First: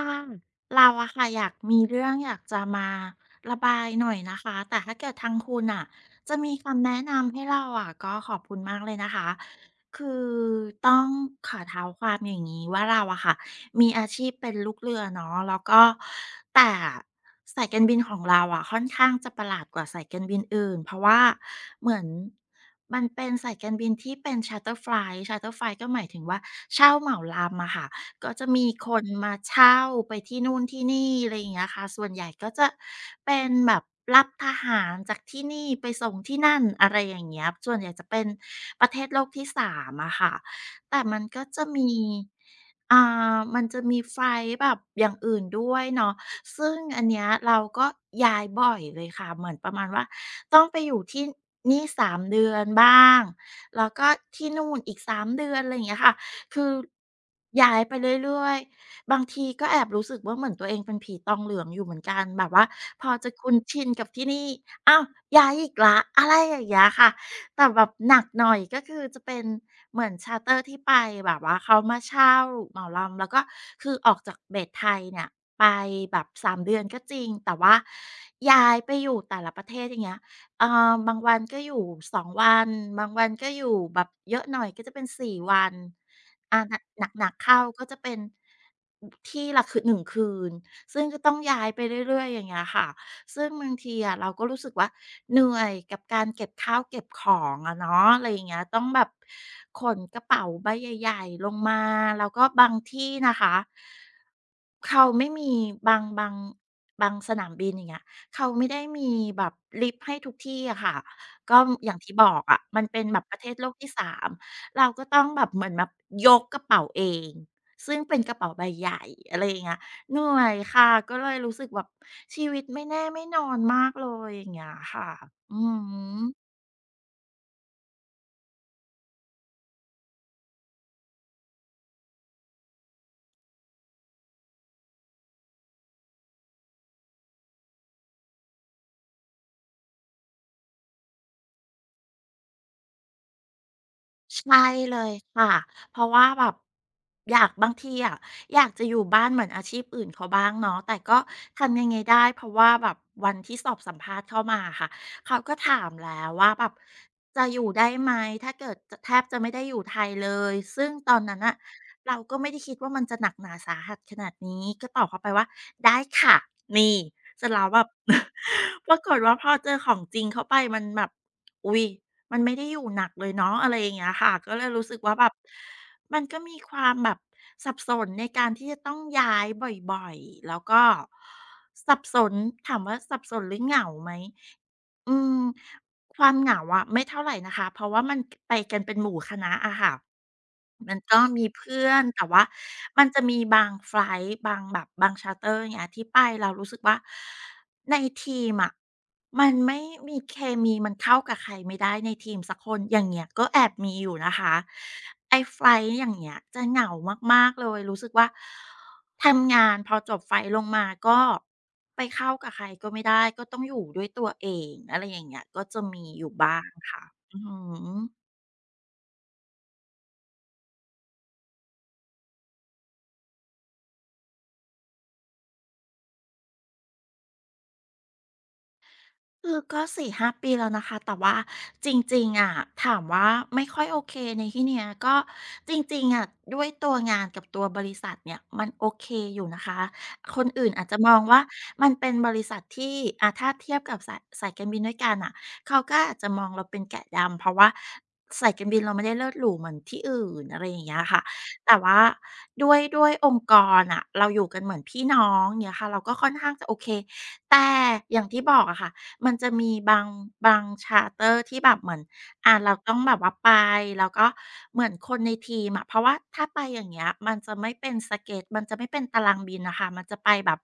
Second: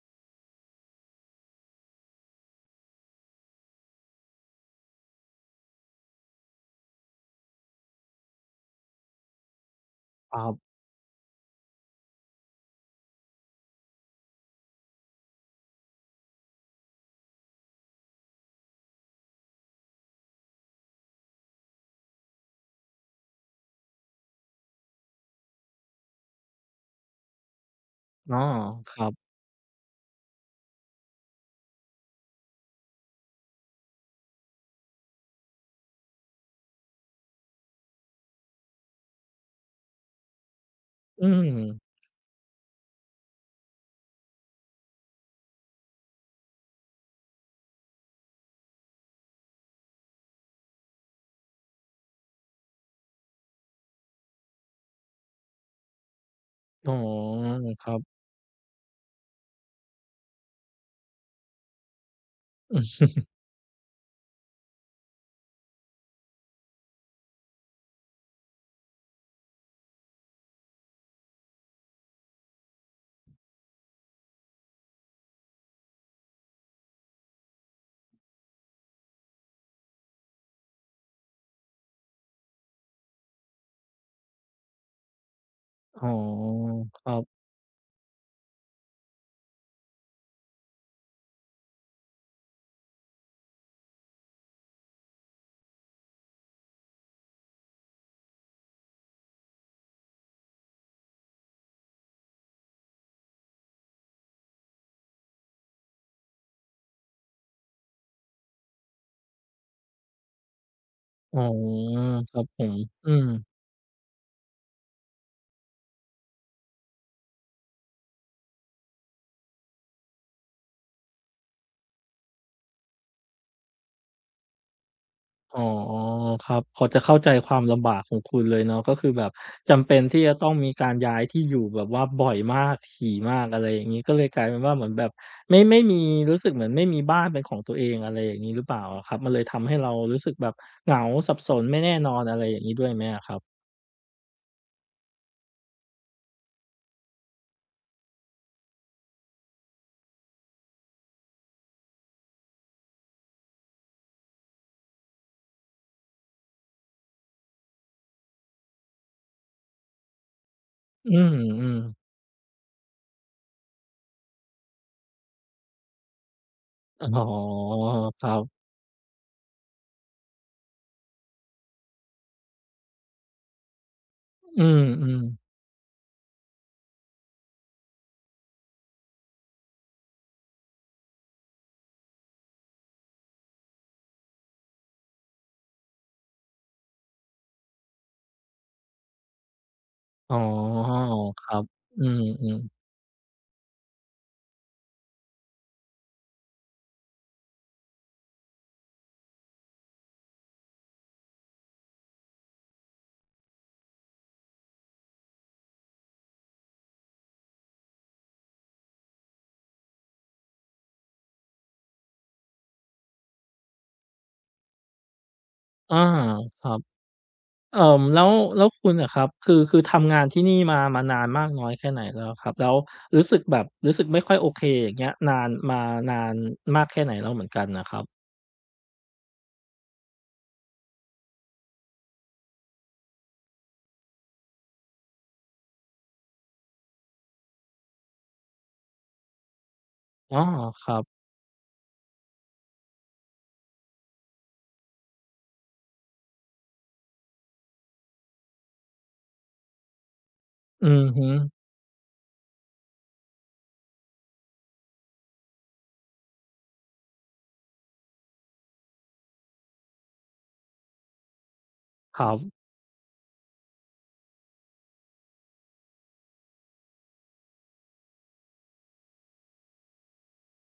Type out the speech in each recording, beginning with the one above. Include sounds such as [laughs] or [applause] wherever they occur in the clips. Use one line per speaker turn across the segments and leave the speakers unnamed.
ค่ะเราอะค่ะอยากมีเรื่องอยากจะมาระบายหน่อยนะคะแต่ถ้าเกิดทางคุณอะจะมีคำแนะนำให้เราอะก็ขอบคุณมากเลยนะคะคือ
ครับ
ต้องขอเท้าความอย่างนี้ว่าเราอะค่ะมีอาชีพเป็นลูกเรือเนาะแล้วก็แต่สายการบินของเราอะค่อนข้างจะประหลาดกว่าสายการบินอื่นเพราะว่าเหมือนมันเป็นสายการบินที่เป็น charter flight ก็หมายถึงว่าเช่าเหมาลำอะค่ะ ก็
อ๋อ
จะมีค
ครั
น
บ
มาเช่าไปที่นู่นที่นี่อะไรอย่างเงี้ยค่ะส่วนใหญ่ก็จะเป็นแบบรับทหารจากที่นี่ไปส่งที่นั่นอะไรอย่างเงี้ยส่วนใหญ่จะเป็นประเทศโลกที่สามอะค่ะ แต่มัน
อื
ก็จะ
ม
มี อ่มันจะมีไฟล์แบบอย่างอื่นด้วยเนาะซึ่งอันเนี้ยเราก็ย้ายบ่อยเลยค่ะ เหมือนประมาณว่าต้องไปอยู่ที่นี่สามเดือนบ้างแล้วก็ที่นู่นอีกสามเดือนอะไรอย่างเงี้ยค่ะ คือ
อ๋อ
ย้าย
ครั
ไป
บ
เรื่อยๆบางทีก็แอบรู้สึกว่าเหมือนตัวเองเป็นผีตองเหลืองอยู่เหมือนกันแบบว่า
อื
พ
ม
อจะคุ้นชินกับที่นี่อ้าวย้ายอีกแล้วอะไรอย่างเงี้ยค่ะแต่แบบหนักหน่อยก็คือจะเป็นเหมือน c h เ r t e r ที่ไปแบบว่าเขามาเช่าเหมาลำแล้วก็คือออกจากเบสไทยเนี่ยไปแบบ3เดือนก็จริงแต่ว่าย้ายไปอยู่แต่ละประเทศอย่างเงี้ยบางวันก็อยู่2วันบางวันก็อยู่แบบเยอะหน่อยก็จะเป็นสี่วัน
อ๋อ
อาหนัก
ครับ
หนักๆเข้าก็จะเป็นที่ละคือหนึ่งคืนซึ่งก็ต้องย้ายไปเรื่อยๆอย่างเงี้ยค่ะซึ่งบางทีอะเราก็รู้สึกว่าเหนื่อยกับการเก็บข้าวเก็บของอะเนาะอะไรอย่างเงี้ยต้องแบบขนกระเป๋าใบใหญ่ๆลงมาแล้วก็บางที่นะคะเขาไม่มีบางบางบางสนามบินอย่างเงี้ยเขาไม่ได้มีแบบลิฟต์ให้ทุกที่อะค่ะ
อ๋อ
ก็อย่างที่บ
ค
อ
รั
ก
บผ
อะ
ม
มันเป็น
อื
แบ
ม
บประเทศโลกที่สาม เราก็ต้องแบบเหมือนแบบยกกระเป๋าเองซึ่งเป็นกระเป๋าใบใหญ่อะไรอย่างเงี้ยเหนื่อยค่ะก็เลยรู้สึกแบบชีวิตไม่แน่ไม่นอนมากเลยอย่างเงี้ยค่ะอื
อ๋อ
อฮ
ค
ึ
รับพอจะเข้าใจความลำบากของคุณเลยเนาะก็คือแบบจำเป็นที่จะต้องมีการย้ายที่อยู่แบบว่าบ่อยมากถี่มากอะไรอย่างงี้ก็เลยกลายเป็นว่าเหมือนแบบไม่มีรู้สึกเหมือนไม่มีบ้านเป็นของตัวเองอะไรอย่างงี้หรือเปล่าอะครับมันเลยทำให้เรารู้สึกแบบเหงาสับสนไม่แน่นอนอะไรอย่างงี้ด้วยไหมอะครับ
ใช่เลยค่ะเพราะว่าแบบอยากบางทีอะอยากจะอยู่บ้านเหมือนอาชีพอื่นเขาบ้างเนาะแต่ก็ทำยังไงได้เพราะว่าแบบวันที่สอบสัมภาษณ์เข้ามาค่ะเขาก็ถามแล้วว่าแบบจะอยู่ได้ไหมถ้าเกิดจะแทบจะไม่ได้อยู่ไทยเลยซึ่งต
อื
อนนั้นน่ะ
มๆ
เราก็ไม่ได้คิดว่ามันจะหนักหนาสาหัสขนาดนี้ก็ตอบเขาไปว่าได้ค่ะนี่
อ๋อ
เสร็จแล้วแบบ
ครับ
[laughs] ปรากฏว่าพอเจอของจริงเข้าไปมันแบบอุ๊ยมันไม่ได้อยู่หนักเลยเนาะอะไรอย่างเงี้ยค่ะก็
อื
เลยรู้สึกว่า
ม
แบบ
ๆ
มันก็มีความแบบสับสนในการที่จะต้องย้ายบ่อยๆแล้วก็สับสนถามว่าสับสนหรือเหงาไหมอืมความเหงาอะไม่เท่าไรนะคะเพราะว่ามันไปกันเป็นหมู่คณะอะค่ะ
อ๋อ
มันก็
ค
มี
รับ
เพื่อน
อื
แต่ว่า
มๆ
มันจะมีบางไฟลต์บางแบบบาง charter อย่างเงี้ยที่ไปแล้รู้สึกว่าในทีมอะมันไม่มีเคมีมันเข้ากับใครไม่ได้ในทีมสักคนอย่างเงี้ยก็แอบมีอยู่นะคะไอ้ไฟลต์อย่างเงี้ยจะเหงามากๆเลยรู้สึกว่าทำงานพอจบไฟลต์ลงมาก็ไปเข้ากับใครก็ไม่ได้ก็ต้องอยู่ด้วยตัวเองอะไรอย่างเงี้ยก็จะ
อา
มีอยู่บ้า
ค
ง
รับ
ค่ะอือฮึ
เอ่อแล้วแล้วคุณอะครับคือทำงานที่นี่มานานมากน้อยแค่ไหนแล้วอะครับแล้วรู้สึกแบบรู้สึกไม่ค่อยโอเคอย่างเงี้ยนานมากแค่ไหนแล้วเหมือนกันน่ะครับ
คือก็สี่ห้าปีแล้วนะคะแต่ว่าจริงๆอะถามว่าไม่ค่อยโอเคในที่เนี้ยก็จริงๆอะด้วยตัวงานกับตัวบริษัทเนี่ยมันโอเคอยู่นะคะ
อ๋
ค
อ
นอื่น
ค
อาจจะ
รับ
มองว่ามันเป็นบริษัทที่ถ้าเทียบกับสายการบินด้วยกันอ่ะเขาก็อาจจะมองเราเป็นแกะดำเพราะว่าสายการบินเราไม่ได้เลิศหรูเหมือนที่อื่นอะไรอย่า
อื
งเงี้ย
อ
ค่ะ
ฮึ
แต่ว่าด้วยองค์กรอ่ะเราอยู่กันเหมือนพี่น้องเนี่ยค่ะเราก็ค่อนข้างจะโอเคแต่อย่างที่บอกอะค่ะ มันจะมีบางชาร์เตอร์ที่แบบเหมือน
ครับ
เราต้องแบบว่าไปแล้วก็เหมือนคนในทีมอะเพราะว่าถ้าไปอย่างเงี้ยมันจะไม่เป็นสเกดมันจะไม่เป็นตารางบินน่ะค่ะมันจะไปแบบ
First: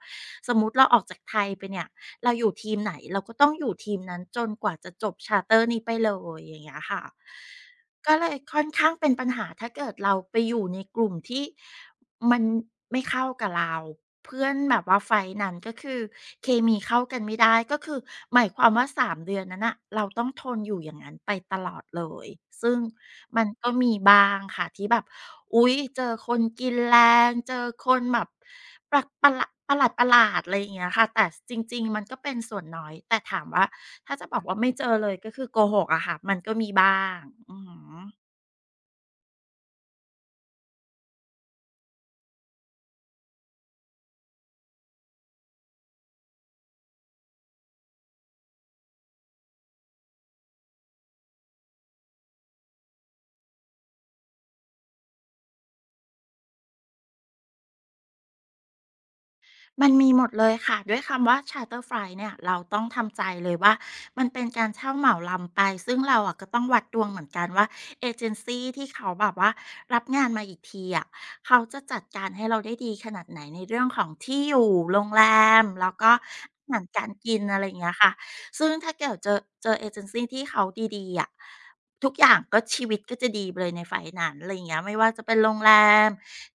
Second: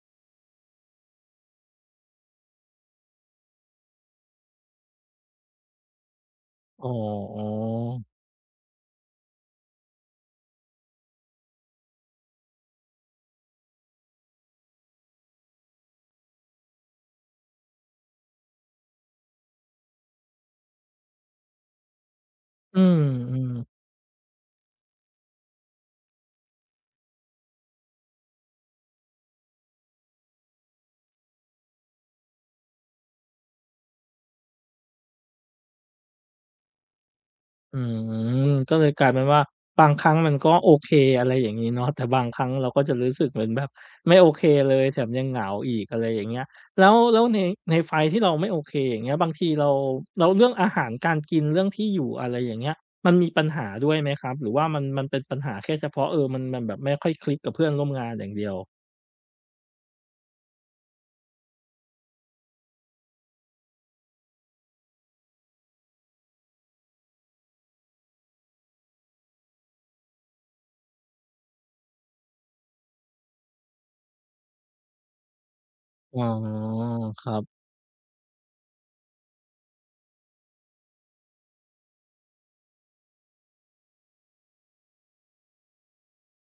สมมุติเราออกจากไทยไปเนี่ยเราอยู่ทีมไหนเราก็ต้องอยู่ทีมนั้นจนกว่าจะจบ c h เตอร์นี้ไปเลยอย่างเงี้ย
อ๋อ
ค่ะก็เลยค่อนข้างเป็นปัญหาถ้าเกิดเราไปอยู่ในกลุ่มที่ มันไม่เข้ากับเราเพื่อนแบบว่าไฟท์นั้นก็คือเคมีเข้ากันไม่ได้ก็คือหมายความว่า3 เดือนนั้นน่ะเราต้องทนอยู่อย่างนั้นไปตลอดเลยซึ่
อื
งมัน
ม
ก็
ๆ
มีบ้างค่ะที่แบบอุ๊ยเจอคนกินแรงเจอคนแบบปลักประหละประหลาดๆอะไรอย่างเงี้ยค่ะแต่จริงๆมันก็เป็นส่วนน้อยแต่ถามว่าถ้าจะบอกว่าไม่เจอเลยก็คือโกหกอะค่ะมันก็มีบ้างอือ
อื
ฮึ
มก็เลยกลายเป็นว่าบางครั้งมันก็โอเคอะไรอย่างงี้เนาะแต่บางครั้งเราก็จะรู้สึกเหมือนแบบไม่โอเคเลยแถมยังเหงาอีกอะไรอย่างเงี้ยแล้วในไฟล์ที่เราไม่โอเคอย่างเงี้ยบางทีเราแล้วเรื่องอาหารการกินเรื่องที่อยู่อะไรอย่างเงี้ยมันมีปัญหาด้วยไหมครับหรือว่ามันเป็นปัญหาแค่เฉพาะมันแบบไม่ค่อยคลิกกับเพื่อนร่วมงานอย่างเดียว
มันมีหมดเลยค่ะด้วยคำว่า Charter Flight เนี่ยเราต้องทำใจเลยว่ามันเป็นการเช่าเหมาลำไปซึ่งเราอะก็ต้องวัดดวงเหมือนกันว่าเอเจนซีที่เขาแบบว่ารับงานมาอีกทีอะเขาจะจัดการให้เราได้ดีขนาดไหนในเรื่องของที่อยู่โรงแรมแล้วก็
อ๋อ
อาหารการ
ครั
กิน
บ
อะไรอย่างเงี้ยค่ะซึ่งถ้าเกิดเจอเอเจนซีที่เขาดีๆอะทุกอย่างก็ชีวิตก็จะดีไปเลยในไฟล์นั้นอะไรอย่างเงี้ยไม่ว่าจะเป็นโรงแรม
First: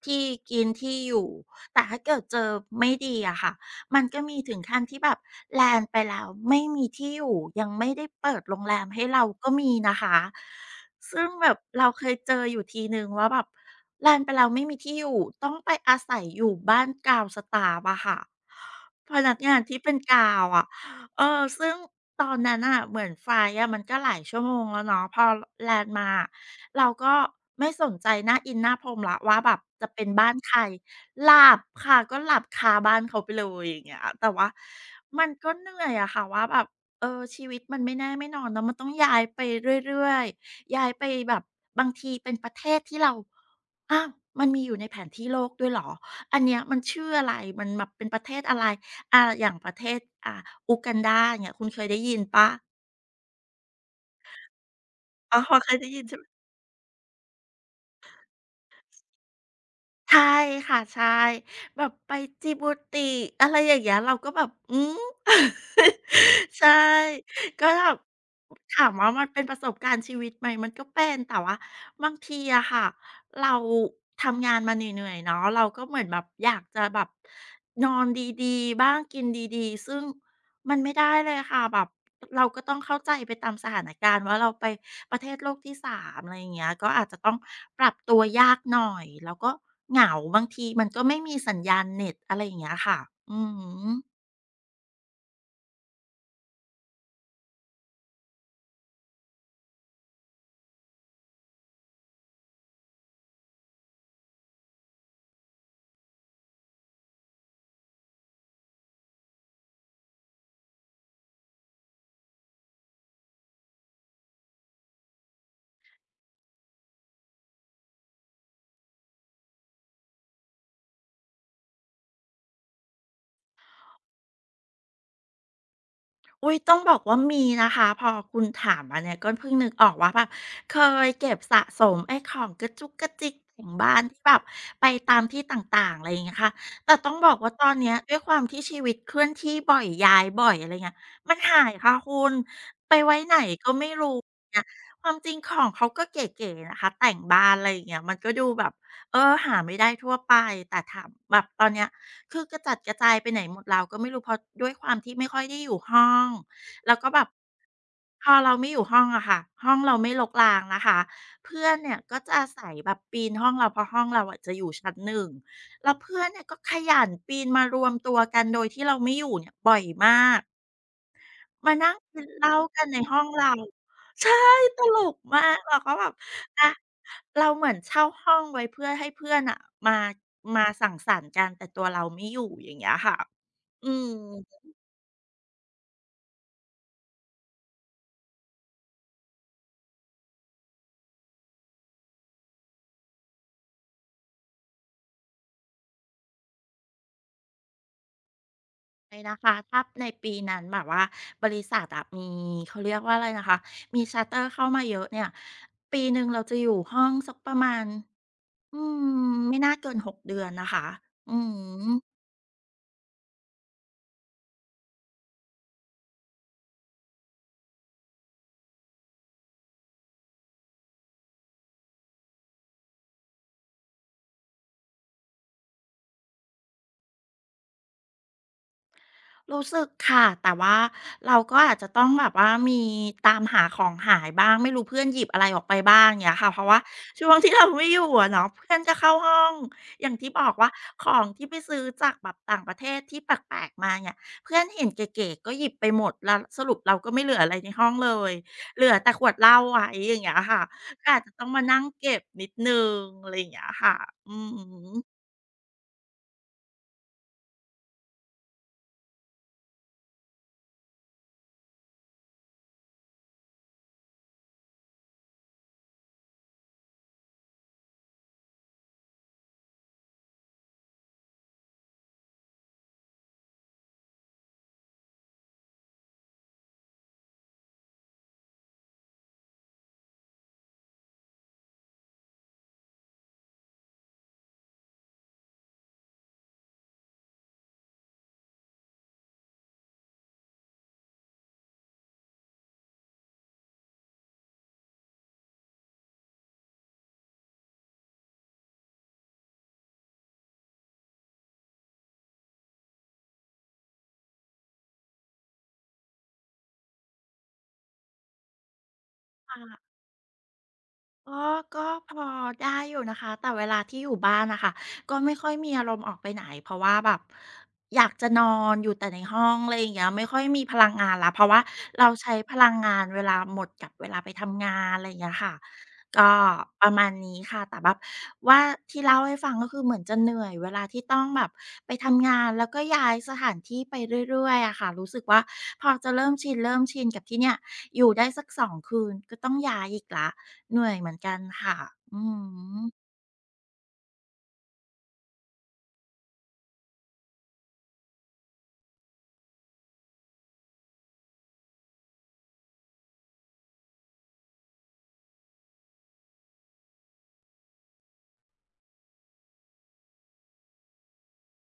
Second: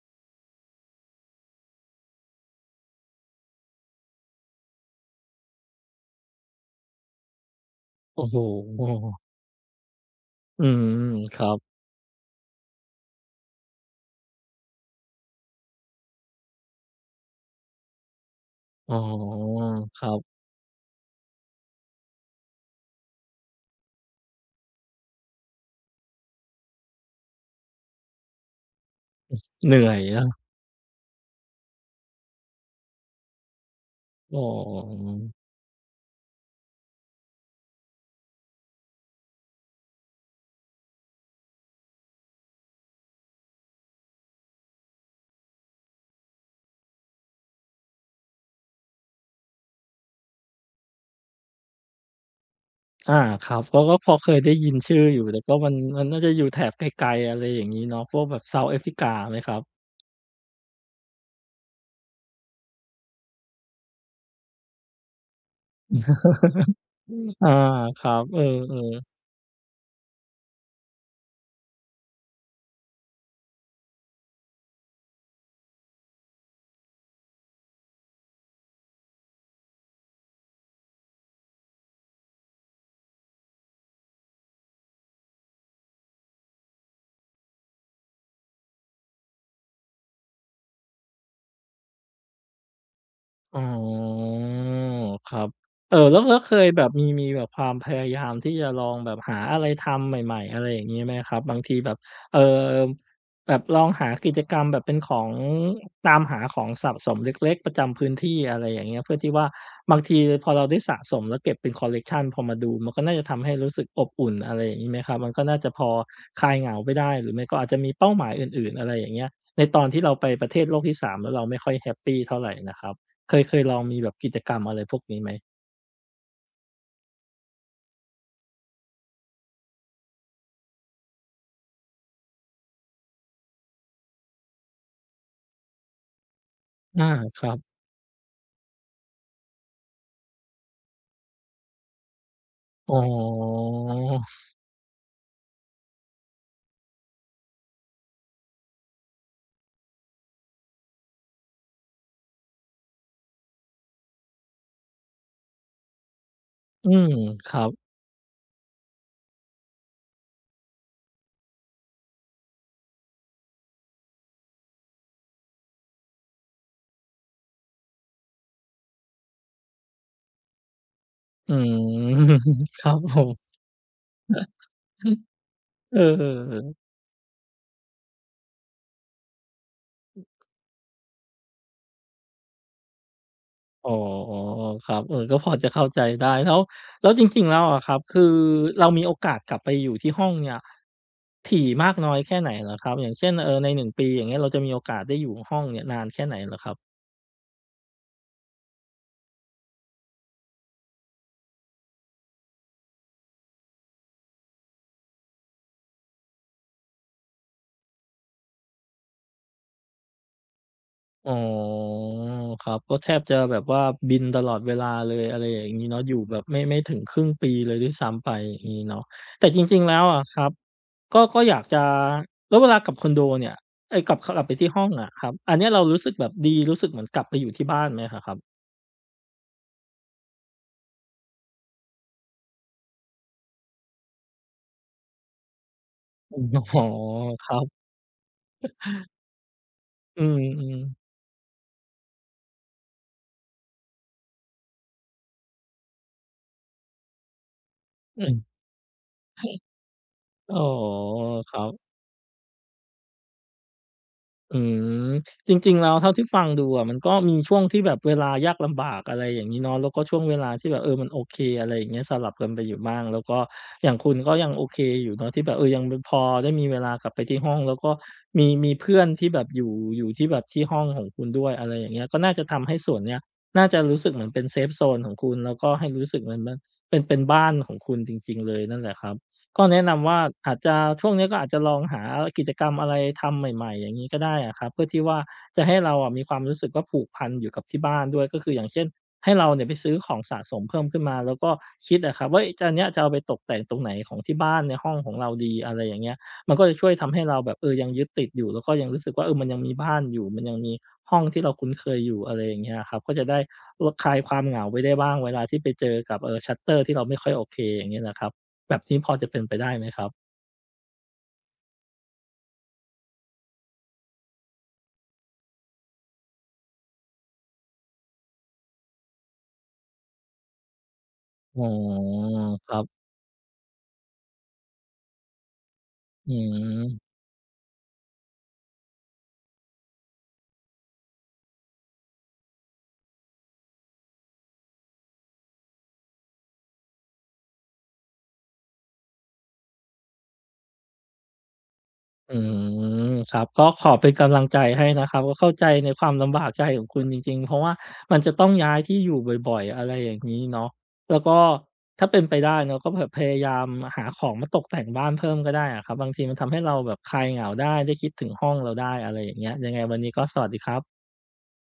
ที่กินที่อยู่ แต่ถ้าเกิดเจอไม่ดีอะค่ะมันก็มีถึงขั้นที่แบบแลนไปแล้วไม่มีที่อยู่ยังไม่ได้
โอ้
เปิ
โฮ
ดโรงแรมให้เราก็มีนะคะ
อืม
ซึ่ง
ครั
แบบ
บ
เราเคยเจออยู่ทีหนึ่งว่าแบบแลนไปแล้วไม่มีที่อยู่ต้องไปอาศัยอยู่บ้านกาวสตาฟอะค่ะ
อ๋อ
พนักงานที่เป็น
ครั
กา
บ
วอะเออซึ่งตอนนั้นน่ะเหมือนไฟล์อะมันก็หลายชั่วโมงแล้วเนาะพอแลนมาเราก็ไม่สนใจหน้าอินหน้าพรมละว่าแบบ
เหนื่
จะ
อย
เป็น
นะ
บ้านใคร หลับค่ะก็หลับคาบ้านเขาไปเลยอย่างเงี้ยแต่
อ๋อ
ว่ามันก็เหนื่อยอะค่ะว่าแบบเออชีวิตมันไม่แน่ไม่นอนเนาะมันต้องย้ายไปเรื่อยๆย้ายไปแบบบางทีเป็นประเทศที่เราอ้าวมันมีอยู่ในแผนที่โลกด้วยเหรออันเนี้ยมันชื่ออะไรมันแบบเป็นประเทศอะไรอาอย่างประเทศอ่าอูกันดาอย่างเงี้ยคุณเคยได้ยินเปล่า
อาครับก็พอเคยได้ยินชื่ออยู่
อ๋อ
แต่ก็
เค
มัน
ยได้ยิ
มั
น
น
ใช่
น่าจะอยู่แถบไกลๆอะไรอย่างงี้เนาะพวกแบบ South Africa ไหมครับ
ใช่ค่ะใช่แบบไปจิบูติอะไรอย่างเงี้ยเราก็แบบอืม [laughs] อมใช่
อา
ก็แบบ
ครับเออ
ถามว่า
ๆ
มันเป็นประสบการณ์ชีวิตไหมมันก็เป็นแต่ว่าบางทีอะค่ะเราทำงานมาเหนื่อยๆเนาะเราก็เหมือนแบบอยากจะแบบนอนดีๆบ้างกินดีๆซึ่งมันไม่ได้เลยค่ะแบบเราก็ต้องเข้าใจไปตามสถานการณ์ว่าเราไป ประเทศโลกที่สามอะไรอย่างเงี้ยก็อาจจะต้องปรับตัวยากหน่อยแล้วก็เหงาบางทีมันก็ไม่มีสัญญาณเน็ตอะไรอย่างเงี้ยค่ะอือ
อ๋
ฮ
อ
ึ
ครับแล้วเคยแบบมีแบบความพยายามที่จะลองแบบหาอะไรทำใหม่ๆอะไรอย่างงี้ไหมครับบางทีแบบเอ่อแบบลองหากิจกรรมแบบเป็นของตามหาของสะสมเล็กๆประจำพื้นที่อะไรอย่างเงี้ยเพื่อที่ว่าบางทีพอเราได้สะสมแล้วเก็บเป็นคอลเลกชันพอมาดูมันก็น่าจะทำให้รู้สึกอบอุ่นอะไรอย่างงี้ไหมครับมันก็น่าจะพอคลายเหงาไปได้หรือไม่ก็อาจจะมีเป้าหมายอื่นๆอะไรอย่างเงี้ยในตอนที่เราไปประเทศโลกที่3แล้วเราไม่ค่อยแฮปปีเท่าไรนะครับ เคยลองมีแบบกิจกรรมอะไรพวกนี้ไหม
อุ้ยต้องบอกว่ามีนะคะพอคุณถามมาเนี่ยก็เพิ่งนึกออกว่าแบบเคยเก็บสะสมไอ้ของกระจุกกระจิกของบ้านที่แบบไปตามที่ต่างๆอะไรอย่างเงี้ยค่ะแต่
อา
ต้องบอก
ครั
ว่า
บ
ตอนเนี้ยด้วยความที่ชีวิตเคลื่อนที่บ่อยย้ายบ่อยอะไรเงี้ยมันหายค่ะคุณ
อ๋
ไป
อ
ไว้ไหนก็ไม่รู้เนี่ยความจริงของเขาก็เก๋ๆนะคะแต่งบ้านอะไรอย่างเงี้ยมันก็ดูแบบเออหาไม่ได้ทั่วไปแต่ถามแบบตอนเนี้ย คือกระจัดกระจายไปไหนหมดเราวก็ไม่รู้เพราะด้วยความที่ไม่ค่อยได้อยู่ห้อง
อื
แล้ว
ม
ก็แบบ
ครับ
พอเราไม่อยู่ห้องอะค่ะห้องเราไม่รกรางนะคะเพื่อนเนี่ยก็จะอาศัยแบบปีนห้องเราเพราะห้องเราอะจะอยู่ชั้นหนึงแล้วเพื่อนเนี่ยก็ขยันปีนมารวมตัวกันโดยที่เราไม่อยู่เนี่ยบ่อยมาก
อื
มานั่ง
ม
กินเหล้า
[laughs] ค
กัน
รั
ใน
บผ
ห้อง
ม
เราใช่ตลกมากเรา
เ
ก็แบบอะ
ออ
เราเหมือนเช่าห้องไว้เพื่อให้เพื่อนน่ะมามาสังสรรค์กันแต่ตัวเราไม่อยู่อย่างเงี้ยค่ะอื
อ๋อ
ม
ครับเออก็พอจะเข้าใจได้แล้วแล้วจริงๆแล้วอะครับคือเรามีโอกาสกลับไปอยู่ที่ห้องเนี่ยถี่มากน้อยแค่ไหนเหรอครับอย่างเช่นใน1 ปีอย่างเงี้ยเราจะมีโอกาสได้อยู่ห้องเนี่ยนานแค่ไหนเหรอครับ
เลยนะคะถ้าในปีนั้นแบบว่าบริษัทอะมีเขาเรียกว่าอะไรนะคะมี charter เข้ามาเยอะเนี่ยปีหนึ่งเราจะอยู่ห้องสักประมาณอืมไม่น่าเกิน6 เดือนนะคะ
อ๋อ
อือฮึ
ครับก็แทบจะแบบว่าบินตลอดเวลาเลยอะไรอย่างงี้เนาะอยู่แบบไม่ถึงครึ่งปีเลยด้วยซ้ำไปอย่างงี้เนาะแต่จริงๆแล้วอะครับก็อยากจะแล้วเวลากลับคอนโดเนี่ยเอ๊ยกลับไปที่ห้องอะครับอันเนี้ยเรารู้สึกแบบดีรู้สึกเหมือนกลับไปอยู่ที่บ้านไหมอะครับ
รู้สึกค่ะแต่ว่าเราก็อาจจะต้องแบบว่ามีตามหาของหายบ้างไม่รู้เพื่อนหยิบอะไรออกไปบ้างอย่างเงี้
อ
ย
ม
ค่ะเพราะ
[laughs]
ว่า
อ๋อ
ช่วง
ค
ที่
รั
เรา
บ
ไม่อยู่อะเนาะเพื่อนก็เข้าห้องอย่าง
อื
ที่บอกว่า
ม
ข
ๆ
องที่ไปซื้อจากแบบต่างประเทศที่แปลกๆมาเนี่ยเพื่อนเห็นเก๋ๆก็หยิบไปหมดแล้วสรุปเราก็ไม่เหลืออะไรในห้องเล
อื
ย
ม
เหลือแต่ขวดเหล้า
[laughs]
ไว้อย่างเงี้ย
อ๋อ
ค่ะก็อาจจะต้อ
ค
ง
รั
มานั่ง
บ
เก็บนิดนึงอะไรอย่างเงี้ยค่ะอื
อืม
ม
จริงๆแล้วเท่าที่ฟังดูอะมันก็มีช่วงที่แบบเวลายากลำบากอะไรอย่างงี้เนาะแล้วก็ช่วงเวลาที่แบบมันโอเคอะไรอย่างเงี้ยสลับกันไปอยู่บ้างแล้วก็อย่างคุณก็ยังโอเคอยู่เนาะที่แบบยังพอได้มีเวลากลับไปที่ห้องแล้วก็มีเพื่อนที่แบบอยู่ที่แบบที่ห้องของคุณด้วยอะไรอย่างเงี้ยก็น่าจะทำให้ส่วนเนี้ยน่าจะรู้สึกเหมือนเป็นเซฟโซนของคุณแล้วก็ให้รู้สึกเหมือนมันเป็นบ้านของคุณจริงๆเลยนั่นแหละครับ ก็แนะนำว่าอาจจะช่วงนี้ก็อาจจะลองหากิจกรรมอะไรทำใหม่ๆอย่างงี้ก็ได้อะครับเพื่อที่ว่าจะให้เราอะมีความรู้สึกว่าผูกพันอยู่กับที่บ้านด้วยก็คืออย่างเช่นให้เราเนี่ยไปซื้อของสะสมเพิ่มขึ้นมาแล้วก็คิดอะครับว่าเอ๊ะจะอันเนี้ยจะเอาไปตกแต่งตรงไหนของที่บ้านในห้องของเราดีอะไรอย่างเงี้ยมันก็จะช่วยทำให้เราแบบยังยึดติดอยู่แล้วก็ยังรู้สึกว่ามันยังมีบ้านอยู่มันยังมีห้องที่เราคุ้นเคยอยู่อะไรอย่างเงี้ยอะครับก็จะได้ลดคลายความเหงาไปได้บ้างเวลาที่ไปเจอกับชัตเตอร์ที่เราไม่ค่อยโอเคอย่างเงี้ยนะครับ แบบนี้พอจะเป็นไปได้ไหมครับ
ก็ก็พอได้อยู่นะคะแต่เวลาที่อยู่บ้านนะคะก็ไม่ค่อยมีอารมณ์ออกไปไหนเพราะว่าแบบอยากจะนอนอยู่แต่ในห้องอะไรอย่างเงี้ยไม่ค่อยมีพลังงานละเพราะ
อ๋
ว่า
อ
เราใช้พลั
ค
ง
รั
งา
บ
นเวลาหมดกับเวลาไปทำงานอะไรอย่างเงี้ยค่ะ ก็
อื
ประมา
ม
ณนี้ค่ะแต่แบบว่าที่เล่าให้ฟังก็คือเหมือนจะเหนื่อยเวลาที่ต้องแบบไปทำงานแล้วก็ย้ายสถานที่ไปเรื่อยๆอะค่ะรู้สึกว่าพอจะเริ่มชินกับที่เนี่ยอยู่ได้สัก2คืนก็ต้องย้ายอีกแล้วเหนื่อยเหมือนกันค่ะอื
อื
ม
มครับก็ขอเป็นกำลังใจให้นะครับก็เข้าใจในความลำบากใจของคุณจริงๆเพราะว่ามันจะต้องย้ายที่อยู่บ่อยๆ อะไรอย่างงี้เนาะแล้วก็ถ้าเป็นไปได้เนาะก็แบบพยายามหาของมาตกแต่งบ้านเพิ่มก็ได้อะครับ บางทีมันทำให้เราแบบคลายเหงาได้ได้คิดถึงห้องเราได้อะไรอย่างเงี้ยยังไงวันนี้ก็สวัสดีครับ